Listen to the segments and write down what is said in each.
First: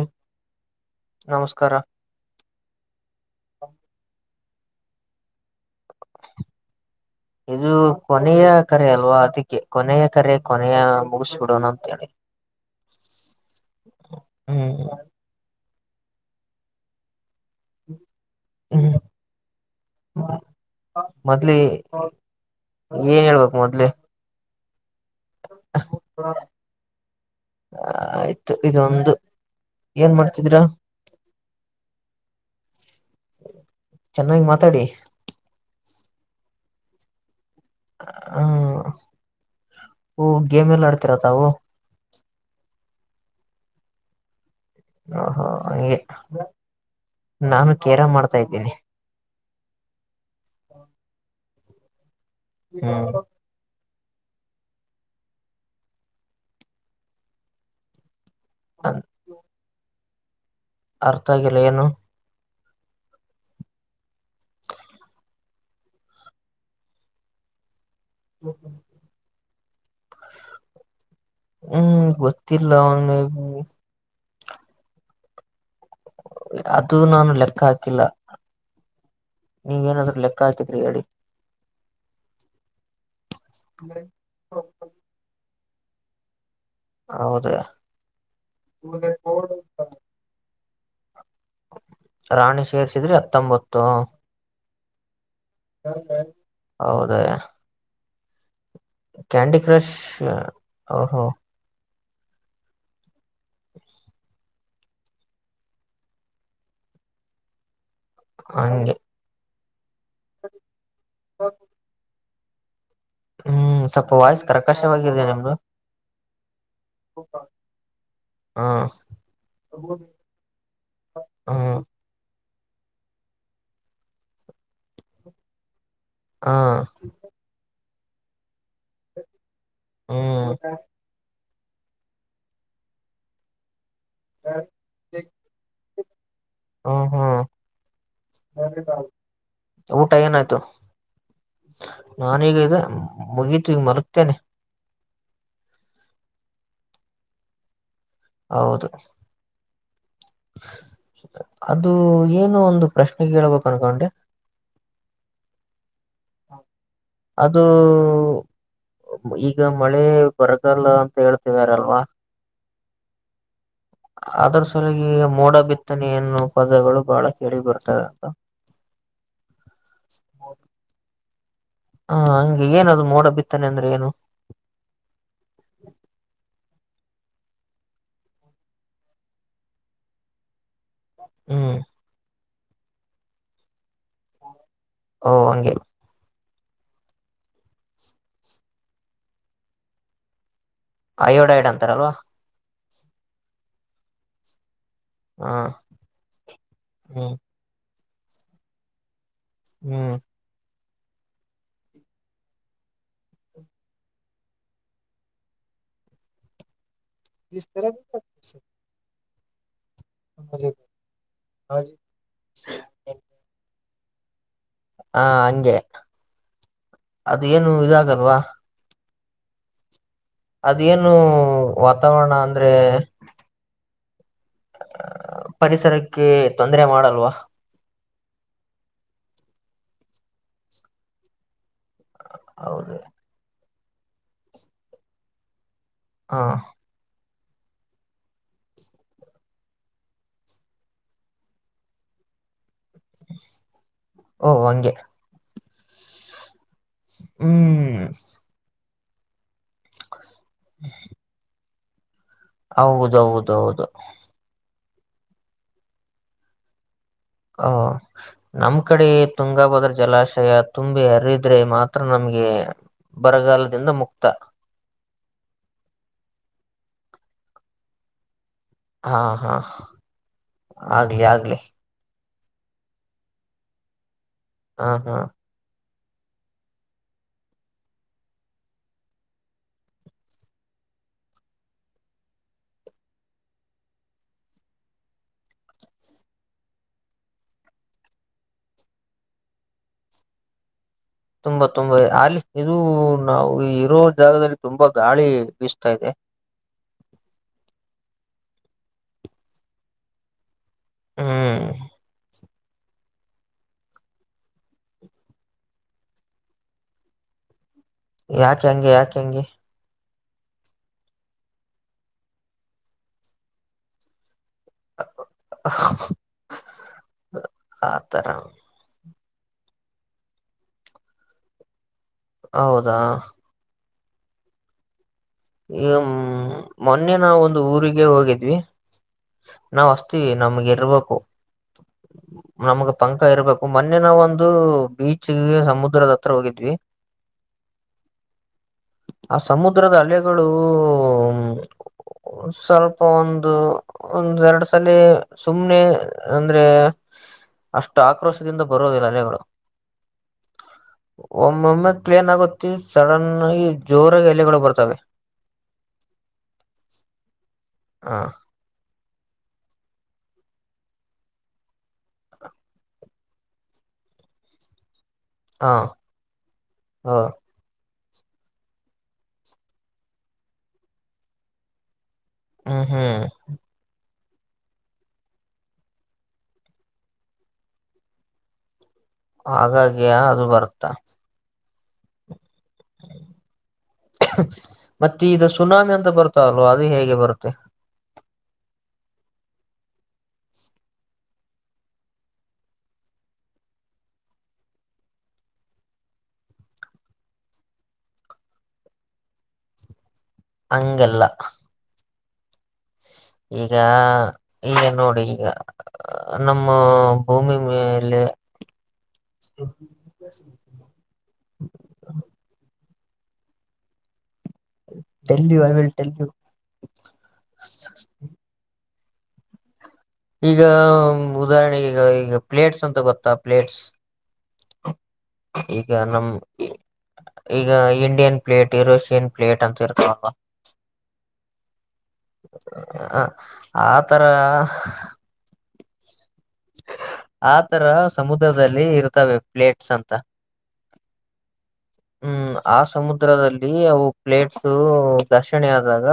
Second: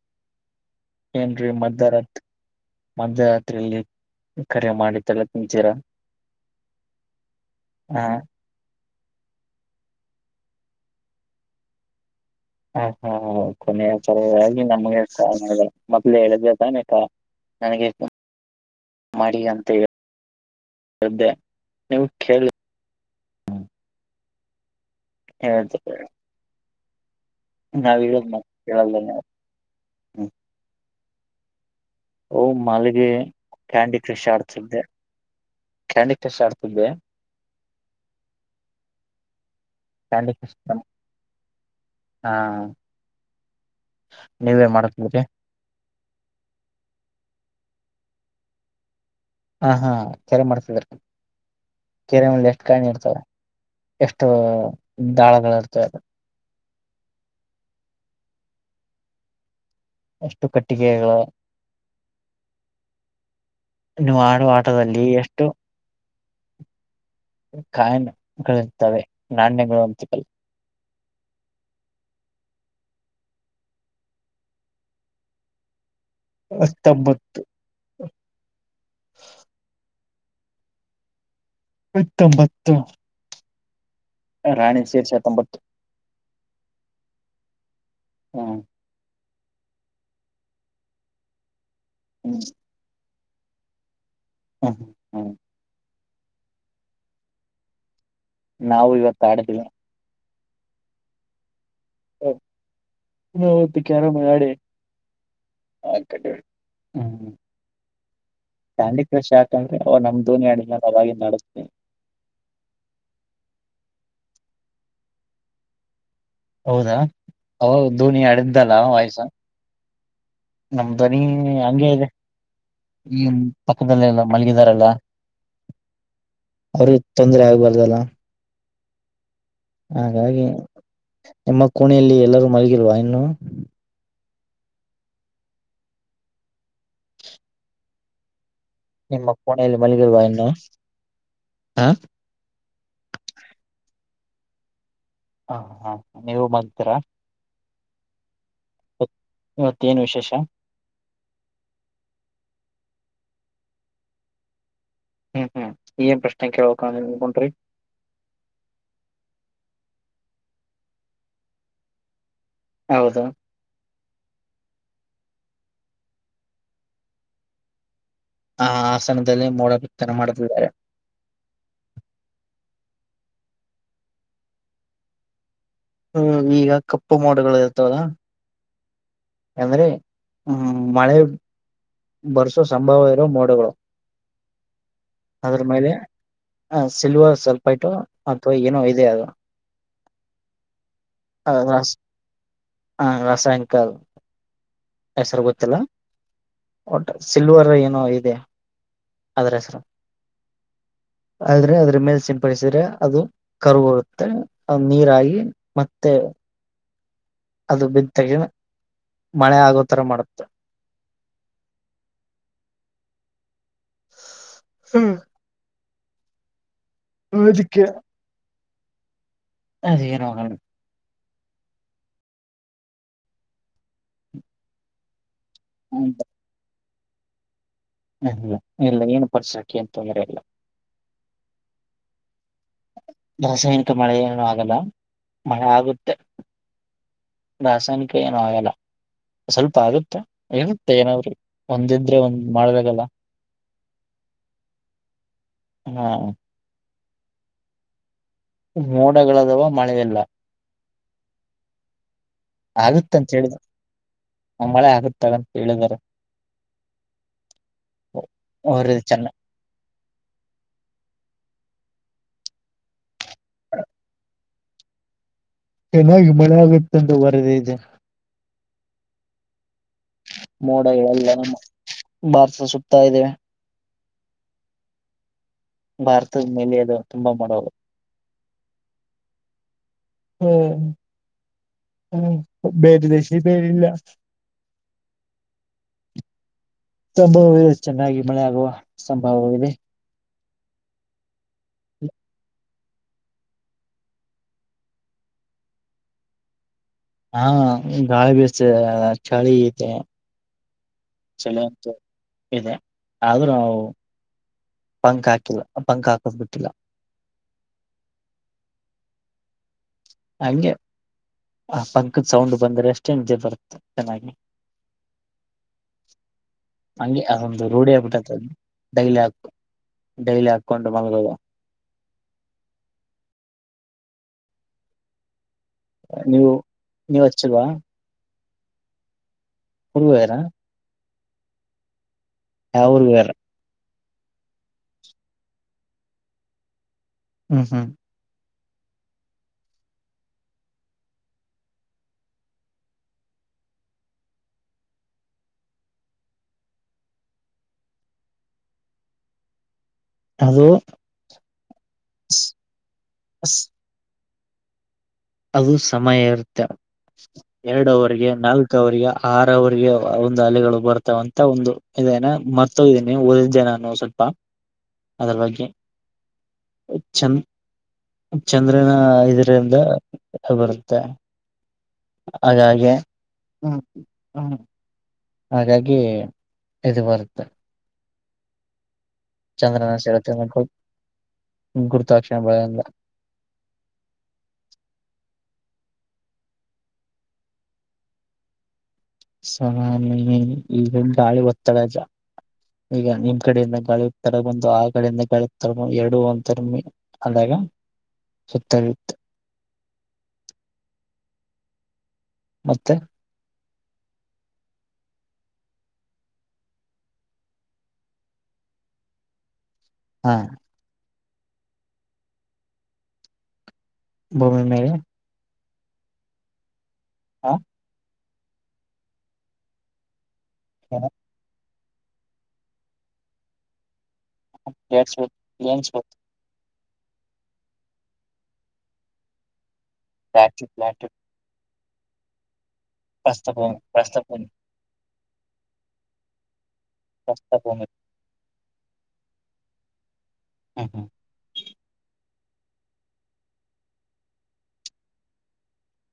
ಹ ಏನ್ ಮಧ್ಯರಾತ್ರಿ ಮಧ್ಯರಾತ್ರಿಲ್ಲಿ ಕರೆ ಮಾಡಿ ತಲ್ಲ ತಿಂತೀರಾ ಇದು ಹ ಕೊನೆಯ ಕರೆ ಅಲ್ವಾ ಅದಕ್ಕೆ ಕೊನೆಯ ಕರೆ ಕೊನೆಯ ಮುಗಿಸ್ಬಿಡೋಣ ಅಂತ ಹೇಳಿ ಹ ಹಾ ಕೊನೆಯ ತರ ಹ್ಮ್ ನಮಗೆ [unintelligible] ಹೇಳಿದೆ ತಾನೆ ಕ ನನಗೆ ಹ್ಮ್ ಮಾಡಿ ಅಂತ ಹೇಳ ಮೊದ್ಲಿ ಏನ್ ಹೇಳ್ಬೇಕು ಮೊದ್ಲೆ ಹಾ ಆಯ್ತು ಕೇಳಲ್ಲ ಇದೊಂದು ನೀವು ಏನ್ ಹ್ಮ್. ಮಾಡ್ತಿದೀರಾ ಓ ಮಾಲ್ಲಿಗೆ ಕ್ಯಾಂಡಿ ಕ್ರಷ್ ಚೆನ್ನಾಗಿ ಆಡ್ತಿದ್ದೆ ಮಾತಾಡಿ ಕ್ಯಾಂಡಿ ಕ್ರಾಸ್ ಆಡ್ತಿದ್ದವೆ ಹ್ಮ ಓ ಕ್ಯಾಂಡಿ ಕ್ರಶ್ ಗೇಮ್ ಎಲ್ಲ ಆಡ್ತಿರತವು ಹಾ ನೀವೇ ಮಾಡ್ತಿದ್ರಿ ಹಹೋ ಹಗೆ ನಾನು ಕೇರಾ ಮಾಡ್ತಾ ಇದ್ದೀನಿ ಹಾ ಹಾ [unintelligible] ಕೆರೆ ಮಲೆ ಎಷ್ಟು ಕಾಯಿ ಇರ್ತವೆ ಹ್ಮ್ ಎಷ್ಟು ದಾಳಗಳು ಇರ್ತವೆ ಅದು ಹ ಅರ್ಥ ಆಗಲ್ಲ ಏನು ಇನ್ನು ಆಡು ಆಟದಲ್ಲಿ ಎಷ್ಟು ಕಾಯಗಳತವೆ ನಾಣ್ಯಗಳು ಅಂತ ಹ್ಮ್ ಗೊತ್ತಿಲ್ಲ ಅದು ಹತ್ತೊಂಬತ್ತು ನಾನು ಲೆಕ್ಕ ಹಾಕಿಲ್ಲ ನೀವ ನಾದ ಲೆಕ್ಕಾ ಹಾಕಿದ್ರೆ ಹೇಳಿ ಇಪ್ಪತ್ತೊಂಬತ್ತು ರಾಣಿ ಸೇರಿ ಸತ ಒೊಂಬತ್ತು ಹೌದ ಹ್ಮ್ ಹ್ಮ್ ರಾಣಿ ಸೇರಿಸಿದ್ರೆ ಹತ್ತೊಂಬತ್ತು ಹ ಹ್ಮ ಹೌದ ನಾವು ಇವತ್ತು ಕ್ಯಾಂಡ ಆಡದಿಲ್ಲ ಕ್ರಶ್ ಹೋ [unintelligible] ಹ ಹ್ಮ ಹಂಗೆ ಕ್ಯಾಂಡಿ ಕ್ರಶ್ ಹಾಕೊಂಡ್ರೆ ಅವ ನಮ್ ದೋನಿಯ ಅಡಿಿನ ಅವವಾಗಿ ನಡೆಸ್ತಿ ಹ್ಮ್ ಸ್ವಲ್ಪ ವಯಸ್ಕರ ಕಾಶವಾಗಿದೆ ನಿಮ್ದು ಹೌದಾ ಅವ ದೋನಿ ಅಡ್ದಲ್ಲ ಹ್ಮ್ ವಯಸ ನಮ್ದು ಧ್ವನಿ ನೀ ಹ್ಮ್ ಹಂಗೆ ಇದೆ ಈ ಪಕ್ಕದಲ್ಲೆಲ್ಲ ಮಲಗಿದಾರಲ್ಲ ಹಾ ಅವ್ರ ತೊಂದ್ರೆ ಆಗ್ಬಾರ್ದಲ್ಲ ಹಾಗಾಗಿ ಹ್ಮ್ ನಿಮ್ಮ ಕೋಣೆಯಲ್ಲಿ ಎಲ್ಲರೂ ಮಲಗಿಲ್ವಾ ಇನ್ನು ಹ ನಿಮ್ಮ ಕೋಣೆಯಲ್ಲಿ ಊಟ ಮಲಗಿಲ್ವಾ ಇನ್ನು ನತ ಹ ನಾನೀಗ ಮುಗೀತ್ ಈಗ ಮರಗ್ತೇನೆ ಹ ಹಾ ನೀವು ಮತ್ರರ ಹೌದು ಇವತ್ತೇನ್ ವಿಶೇಷ ಅದು ಏನು ಒಂದು ಪ್ರಶ್ನೆ ಕೇಳ್ಬೇಕು ಅನ್ಕೊಂಡೆ ಹ್ಮ್ ಹ್ಮ್ ಏನ್ ಪ್ರಶ್ನೆ ಕೇಳ್ಬೇಕ ಅನ್ಕೊಂಡ್ರಿ ಅದು ಈಗ ಮಳೆ ಲ್ಲಿ ಬರ್ಗಲ್ ಅಂತ ಹೇಳ್ತವಾರಲ್ವಾ ಹೌದು ಅದರ ಸಲಿಗೆ ಮೋಡ ಬಿತ್ತನೆ ಎನ್ನು ಪದಗಳು ಬಹಳ ಕೇಳಿ ಬರ್ತವೆ ಆ ಆಸನದಲ್ಲಿ ಮೋಡ ಬಿತ್ತನ ಮಾಡತಿದ್ದಾರೆ ಹ ಹಗೆ ಏನದು ಮೋಡ ಬಿತ್ತಾನೆ ಅಂದ್ರೆ ಏನು ಹ್ಮ್ ಈಗ ಕಪ್ಪು ಮೋಡುಗಳು ಇರ್ತಾವದ ಅಂದ್ರೆ ಹ್ಮ ಮಳೆ ಹ್ಮ್ ಬರ್ಸೋ ಸಂಭವ ಇರೋ ಮೋಡಗಳು ಓ ಅದ್ರ ಹಂಗೆ ಮೇಲೆ ಹ ಸಿಲ್ವರ್ ಸ್ವಲ್ಪ ಇಟ್ಟು ಅಥವಾ ಏನೋ ಇದೆ ಅದು ಅಯೋಡೈಡ್ ಅಂತಾರಲ್ವಾ ಹಾ ರಾಸಾಯನಿಕಲ್ ಹೆಸರು ಹ ಗೊತ್ತಿಲ್ಲ ಒಟ್ಟ ಹ್ಮ್ ಸಿಲ್ವರ್ ಏನೋ ಇದೆ ಅದ್ರೆ ಸರ್ ಹ ಆದ್ರೆ ಅದ್ರ ಮೇಲೆ ಸಿಂಪಡಿಸಿದ್ರೆ ಅದು ಕರುರುತ್ತೆ ಅ ನೀರಾಗಿ ಮತ್ತ ಮತ್ತು ಇ ತರ ಮಳೆ ಆಗುತ್ತೆ ಹ ಹ್ಮ್ ಹಾ ಹಂಗೆ ಅದ ಏನು ಇದಾಗಲ್ವಾ ಅದಗರ ಇನು ವಾತಾವರಣ ಅಂದ್ರೆ ಪರಿಸರಕ್ಕೆ ತೊಂದರೆ ಮಾಡಲ್ವಾ ಹಲ್ಲ ಇಲ್ಲ ಏನು ಪರ್ಸಕಿ ಅ ತೊಂದರೆ ಇಲ್ಲ ಹೌದು ರಾಸಾಯನಿಕ ಮಳೆ ಏನು ಆಗಲ್ಲ ಮಳೆ ಆಗುತ್ತ ಹಾ ರಾಸಾಯನಿಕ ಯಏನ್ ಆಯಲ್ಲ ಸ್ವಲ್ಪ ಆಗುತ್ತೆ ಇರುತ್ತೆ ಏನಾದ್ರರು ಒಂದಿದ್ರೆ ಒಂದ್ ಮಾಡ್ದಾಗಲ್ಲ ಓ ಹಂಗೆ ಹ್ಮ ಹ್ಮ್ ಮೋಡಗಳದಾವ ಮಳೆಯಲ್ಲ ಹ್ಮ ಆಗುತ್ತಂತ ಹೇಳಿದ ಆ ಮಳೆ ಆಗುತ್ತಗಂತ ಹೇಳಿದಿದ್ದಾರೆ ಓ ನಮ್ ಕಡೆ ಚೆನ್ನ ತುಂಗಭದ್ರ ಜಲಾಶಯ ತುಂಬಿ ಹರಿದ್ರೆ ಮಾತ್ರ ಹತ್ರ ನಮ್ಗೆ ಬರಗಾಲದಿಂದ ಮುಕ್ತ ಚೆನ್ನಾಗಿ ಮಳೆ ಆಗುತ್ತೆ ಅಂತ ಬರದೇ ಇದೆ ಹಾ ಹಾ ಆಗ್ಲಿ ಮೋಡಗಳಲ್ಲ ನಮ್ಮ ಆಗ್ಲಿ ಬಾರ್ಸ ಸುತ್ತತಾ ಇದದೆ ಹಾ ಹಾ ಭಾರತದ ಮೇಲೆ ಅದು ತುಂಬಾ ಮಾಡಡೋದು ಹ್ಮ್ ಹ್ಮ ಬೇರೆದೇಶಿ ಬೇರಿಲ್ಲ ಸಂಭವವದೆ ಚೆನ್ನಾಗಿ ಮಳೆ ಆಗುವ ಸಂಭವ ಇದೆ ತುಂಬಾ ತುಂಬಾ ಇದೆ ಅಲ್ಲಿ ಇದು ನಾವು ಇರೋ ಜಾಗದಲ್ಲಿ ತುಂಬಾ ಗಾಳಿ ಬೀಸ್ತಾ ಇದೆ ಹಾ ಗಳ ಭ ಚಳಿ ಚಳ ಹ್ಮ್ ಅಂತ ಇದೆ ಆದ್ರೂ ನಾವು ಪಂಗಾ ಪಂಗಾಕ ಬಿಟ್ಟಿಲ್ಲ ಯಾ ಕೆಗೆ ಯಾ ಕಗೆ ಹಂಗೆ ಆ ಪಂಕ್ದ ಸೌಂಡ್ ಬಂದ್ರೆ ಅಷ್ಟೇ ನಿದೆ ಬರುತ್ತೆ ಚೆನ್ನಾಗಿ ಹಂಗೆ ಅದೊಂದು ರೂಢಿಯ ಆತರ ಆಗ್ಬಿಟ್ಟತ್ತದ ಡೈಲಿ ಹಾಕ ಡೈಲಿ ಅಕ್ಕೌಂಟು ಮ ಹೌದಾ ನೀವು ಈ್ಮ ಮೊನ್ನೆ ನೀವ್ ನಾವವು ಒಂದು ಹಚ್ಚಿಲ್ವಾ ಊರಿಗೆ ಹೋಗಿದ್ವಿ ನಾವ್ ಅಸ್ತೀವಿ ಊರ್ಗೇರಾ ನಮಗೆ ಇರ್ಬೇಕು ಯಾವ ನಮಗ್ ಪಂಕ ಊರ್ಗೇರಾ ಇರ್ಬೇಕು ಮ ಮನ್ನೆ ನಾವ ಒಂದು ಬೀಚ್ಗೆ ಸಮುದ್ರದ ಹತ್ರ ಹೋಗಿದ್ವಿ ಹ್ಮ್ ಹ್ಮ್ ಆ ಸಮುದ್ರದ ಅಲೆಗಳು ಸ್ವಲ್ಪ ಒಂದು ಒಂದ್ ಎರಡು ಸಲ ಸುಮ್ನೆ ಅಂದ್ರೆ ಅಷ್ಟು ಆಕ್ರೋಶದಿಂದ ಬರುದಿಲ್ಲ ಅಲೆಗಳು ಅದು ಒಮ್ಮೊಮ್ಮೆ ಕ್ಲೀನ್ ಸ್- ಆಗುತ್ತೆ ಸಡನ್ ಸ್- ಜೋರ್ ಎಲೆಗಳು ಬರ್ತವೆ ಅದು ಸಮಯ ಇರುತ್ತೆ ಹ ಎರಡವಗೆ ನಾಲ್ಕವರಿಗೆ ಆರವರಿಗೆ ಒಂದು ಅಲೆಗಳು ಬರ್ತಾವಂತ ಒಂದು ಇದೇನ ಮರ್ತೋಗೀನಿ ಓದಿದ್ದೆ ನಾನು ಸ್ವಲ್ಪ ಅದರ ಬಗ್ಗೆ ಹ ಹ ಚಂದ ಚಂದ್ರನ ಇದರಿಂದ ಬರುತ್ತೆ ಹಾಗ ಹ್ಮ್ ಹಾಗೆ ಹ್ಮ್ ಹ್ಮ ಹ್ಮ್ ಹಾಗಾಗಿ ಇದು ಬರುತ್ತೆ ಚಂದ್ರನ ಹಾಗಾಗಿ ಸ ಇರುತ್ತೆ ಅದು ಬರುತ್ತಾ ಗುರುತಾಕ್ಷ ಮತ್ತೆಷ್ಟ ಸುನಾಮಿ ಅಂತ ಬರ್ತಲ್ವಾ ಅದು ಹೇಗೆ ಬರುತ್ತೆ ಸಾನ ಈಗ ಗಾಳಿ ಒತದಜ ಈಗ ನಿಮ್ ಕಡೆಯಿಂದ ಗಳಕ್ ತರ ಬಂದು ಆ ಕಡೆಯಿಂದಗಳಿ ತರ ಎರಡು ಅಂತಿ ಅ ಸತ್ತರತ್ತು ಅಂಗಲ್ಲ ಮತ್ತೆ ಈಗ ಈಗ ನೋಡಿ ಈಗ ನಮ್ಮ ಭೂಮಿ ಮೇಲೆ ಹಾ ಹ ಭೂಮಿ ಮೇಲೆ ಟಲ್ ಯು ಐ ವಲ್ಟಲ್ ಯು ಹಾ ಈಗ ಉದಾಹರಣೆಗೆಗ ಈಗ ಪ್ಲೇಟ್ಸ್ ಅಂತ ಗೊತ್ತಾ ಪ್ಲೇಟ್ಸ್ ಪ್ಲೇಟ್ಸ್ ವಿತ್ ಈಗ ಪ್ಲೇನ್ಸ್ ವಿತ್ ನಮ ಈಗ ಇಂಡಿಯನ್ ಪ್ಲೇಟ್ ಯರೋಷಿಯನ್ ಪ್ಲೇಟ್ ಅಂತ ಇರ್ತ ಪ್ಟ್ ಪ್ಲಾಟ ಹ ಆತರ ಪ್ರಸ್ಥಭೂಮಿ ಆ ತರ ಪ್ರಸ್ಥಭೂಮಿ ಸಮುದ್ರದಲ್ಲಿ ಇರ್ತವೆ ಪ್ಲೇಟ್ಸ್ ಅಂತ ಹ್ಮ ಹ್ಮ್ ಆ ಸಮುದ್ರದಲ್ಲಿ ಅವು ಪ್ಲೇಟ್ಸ ಘರ್ಷಣೆ ಆದಾಗ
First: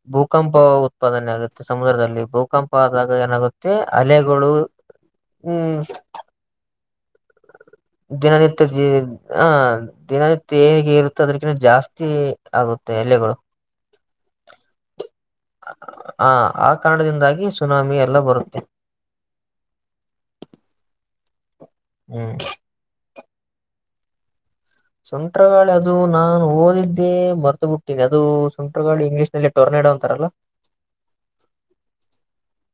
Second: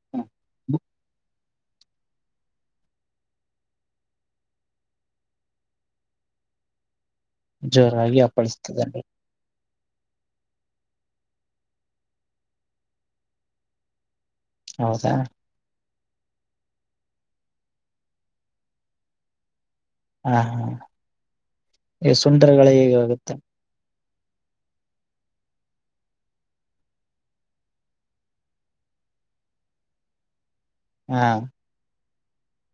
ಹ್ಮ್ ಭೂಕಂಪ ಹ್ಮ್ ಉತ್ಪಾದನೆ ಆಗುತ್ತೆ ಸಮುದ್ರದಲ್ಲಿ ಭೂಕಂಪ ಆದಾಗ ಏನಾಗುತ್ತೆ ಅಲೆಗಳು ಹ್ಮ್ ಜೋರಾಗಿ ದಿನ ನಿತ್ಯ ಅಪ್ಪಳಿಸ್ತದೆಂಡಿ ಆ ದಿನನಿತ್ಯ ಹೇಗೆ ಇರುತ್ತೆ ಅದಕ್ಕಿಂತ ಜಾಸ್ತಿ ಆಗುತ್ತೆ ಎಲೆಗಳು ಹೌದಾ ಹ ಆ ಕಾರಣದಿಂದಾಗಿ ಸುನಾಮಿ ಎಲ್ಲ ಬರುತ್ತೆ ಹಾ ಹಾ ಈ ಹ್ಮ್ ಸುಂಡ್ರಗಳ ಹೇಗೆ ಆಗುತ್ತೆ ಸುಂಟ್ರಗಾಳಿ ಅದು ನಾನು ಓದಿದ್ದೇ ಮರ್ತು ಬಿಟ್ಟೀನಿ ಅದು ಸಂಟಗಾಳಿ ಇಂಗ್ಲೀಷ್ ನಲ್ಲಿ ಟೋರ್ನ ನ ಅಂತಾರಲ್ಲ ಹಾ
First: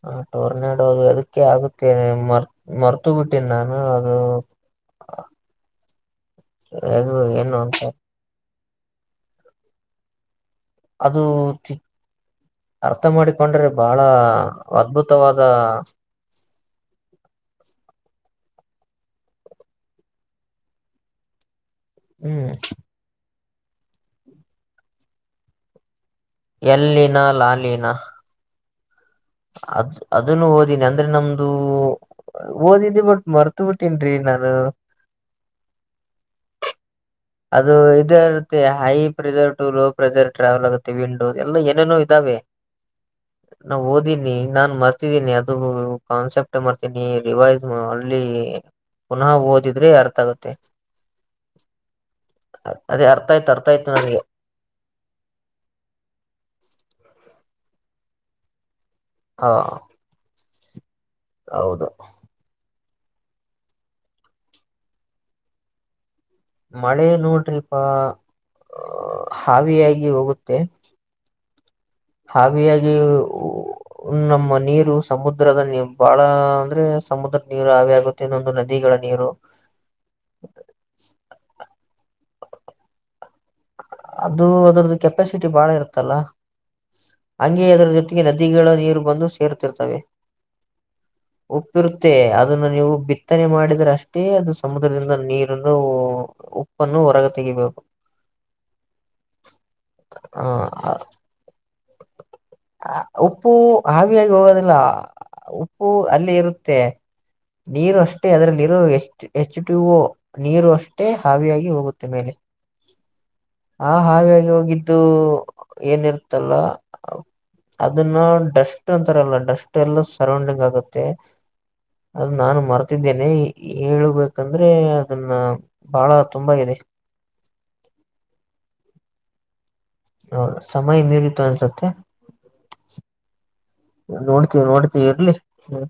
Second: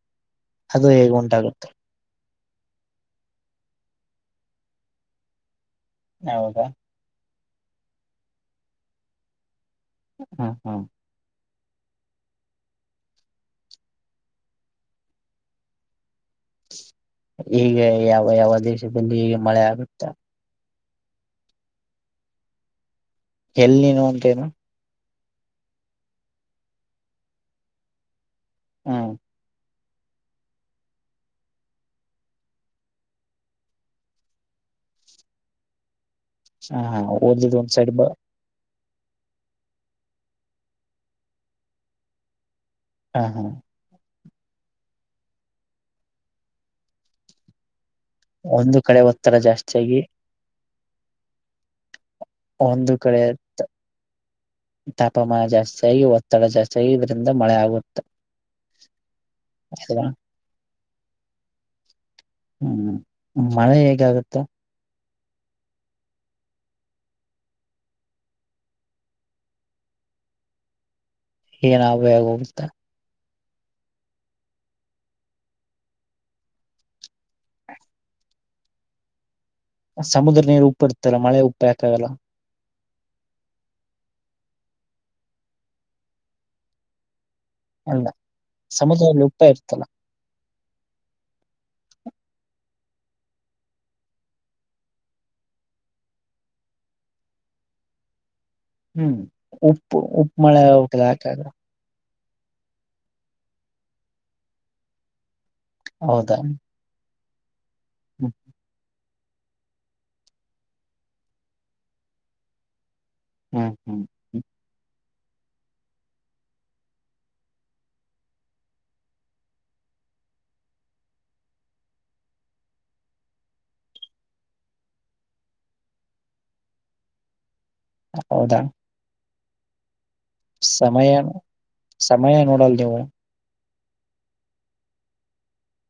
ಹಾ ಟೋರ್ನಾಡೋ ಅದು ಹೇಗೆ ಅದಕ್ಕೆ ಉಂಟಾಗುತ್ತೆ ಆಗುತ್ತೆ ನಿ ಮ ಮರ್ತು ಬಿಟ್ಟನ್ ನಾನು ಅದು ಹೌದಾ ಅದು ಏನು ಉಂಟ ಹಾ ಅದು ಅರ್ಥ ಮಾಡಿಕೊಂಡ್ರೆ ಬಹಳ ಅದ್ಭುತವಾದ ಹೀಗೆ ಯಾವ ಯಾವ ದೇಶದಲ್ಲಿ ಹೀಗೆ ಮಳೆ ಆಗುತ್ತೆ ಹ್ಮ್ ಎಲ್ಲಿನು ಅಂತೇನು ಎಲ್ಲಿನಾ ಲಾಲೀನಾ ಹ್ಮ ಅದ ಅದನ್ನು ಓದಿನಿ ಅಂದ್ರೆ ನಮ್ದು ಓದಿದ್ದಿ ಬಟ್ ಮರ್ತ ಬಿಟ್ಟನ್ ರೀ ನಾನು ಹಾ ಹಾ ಅದು ಇದೇ ಇರುತ್ತಯ high pressure to low pressure travel ಆಗುತ್ತೆ ವಿಂಡೋ ಎಲ್ಲ ಏನೇನೋ ಇದಾವೆ ಹ ಹಾ ನಾವು ಓದ ನಾನ್ ಮರ್ತಿದ್ದೀನಿ ಅದು ಕಾನ್ಸೆಪ್ಟ್ ಮರ್ತೀನಿ ರಿವೈಸ್ ಅಲ್ಲಿ ಒಂದು ಕಡೆ ಪುನಃ ಒತ್ತಡ ಓದಿದ್ರೆ ಜಾಸ್ತಿಯಾಗಿ ಅರ್ಥ ಆಗುತ್ತೆ ಒಂದು ಅದೇ ಅರ್ಥ ಕಡೆ ಆಯ್ತ ಅರ್ಥಯ್ತು ನನಗೆ ತಾಪಮಾನ ಜಾಸ್ತಿ ಆಗಿ ಒತ್ತಡ ಜಾಸ್ತಿ ಆಗಿ ಇದ್ರಿಂದ ಮಳೆ ಆಗೆ ಹ ಹ ಹೌದು ಹ್ಮ್ ಮಳೆ ಹೇಗಾಗತ್ತ ಮಳೆ ನೋಡ್ರಿಪಾ ಹಾವಿಯಾಗಿ ಹೋಗುತ್ತೆ ಏನಗ ಹೋಗುತ್ತ ಹ್ಮ ನಮ್ಮ ನೀರು ಸಮುದ್ರದ ನೀ ಬಹಳ ಅಂದ್ರೆ ಸಮುದ್ರದ ನೀರು ಹೇ ಆಗುತ್ತೆ ಇನ್ನೊಂದು ನದಿಗಳ ನೀರು ಸಮುದ್ರ ನೀರು ಉಪ್ಪು ಇಡ್ತಲ್ಲ ಮಳೆ ಉಪ್ಪು ಯಾಕಾಗಲ್ಲ ಅದು ಅದದ್ರದು ಕೆಪಾಸಿಟಿ ಬಾಳ ಇರುತ್ತಲ್ಲ ಹಂಗೇ ಅದರ ಅಲ್ಲ ಜೊತೆಗೆ ನದಿಗಳ ನೀರು ಸಮುದ್ರದಲ್ಲಿ ಬಂದು ಉಪ್ಪ ಇರ್ತಲ್ಲ ಸೇರುತ್ತಿರ್ತವೆ ಉಪ್ಪಿರುತ್ತೆ ಅದನ್ನ ನೀವು ಬಿತ್ತನೆ ಮಾಡಿದ್ರೆ ಅಷ್ಟೇ ಅದು ಸಮುದ್ರದಿಂದ ನೀರನ್ನು ಉಪ್ಪನ್ನು ಹೊರಗೆ ತೆಗಿಬೇಕು ಹ್ಮ್ ಉಪ್ಪು ಉಪ್ಪು ಮಳೆ ಹ ಉಪ್ಪು ಹಾವಿಯಾಗಿ ಹೋಗೋದಿಲ್ಲ ಉಪ್ಪು ಅಲ್ಲಿ ಹೌದಾ ಇರುತ್ತೆ ನೀರು ಅಷ್ಟೇ ಹ್ಮ್ ಅದ್ರಲ್ಲಿರು ಎಷ್ಟು ಎಚ್ ಟು ಓ ನೀರು ಅಷ್ಟೇ ಹಾವಿಯಾಗಿ ಹೋಗುತ್ತೆ ಮೇಲೆ ಹ್ಮ್ ಹ ಹ್ಮ್ ಹ್ಮ್ ಹಾವಾಗಿ ಹೋಗಿದ್ದು ಏನಿರುತ್ತಲ್ಲ ಅದನ್ನ ಡಸ್ಟ್ ಅಂತಾರಲ್ಲ ಡಸ್ಟ್ ಎಲ್ಲ ಸರೌಂಡಿಂಗ್ ಆಗುತ್ತೆ ಅದು ನಾನು ಮರ್ತಿದ್ದೇನೆ ಹೇಳಬೇಕಂದ್ರೆ ಅದನ್ನ ಬಹಳ ತುಂಬಾಗಿದೆ [inaudible] ಹೌದಾ ಹೌದು, ಸಮಯ ಮೀರಿತು ಅನ್ಸತ್ತೆ ಸಮಯ ನೋಡಲ್ ನೀವು ನೋಡ್ತೀವಿ ನೋಡ್ತೀವಿ ಇರ್ಲಿ ಹ್ಮ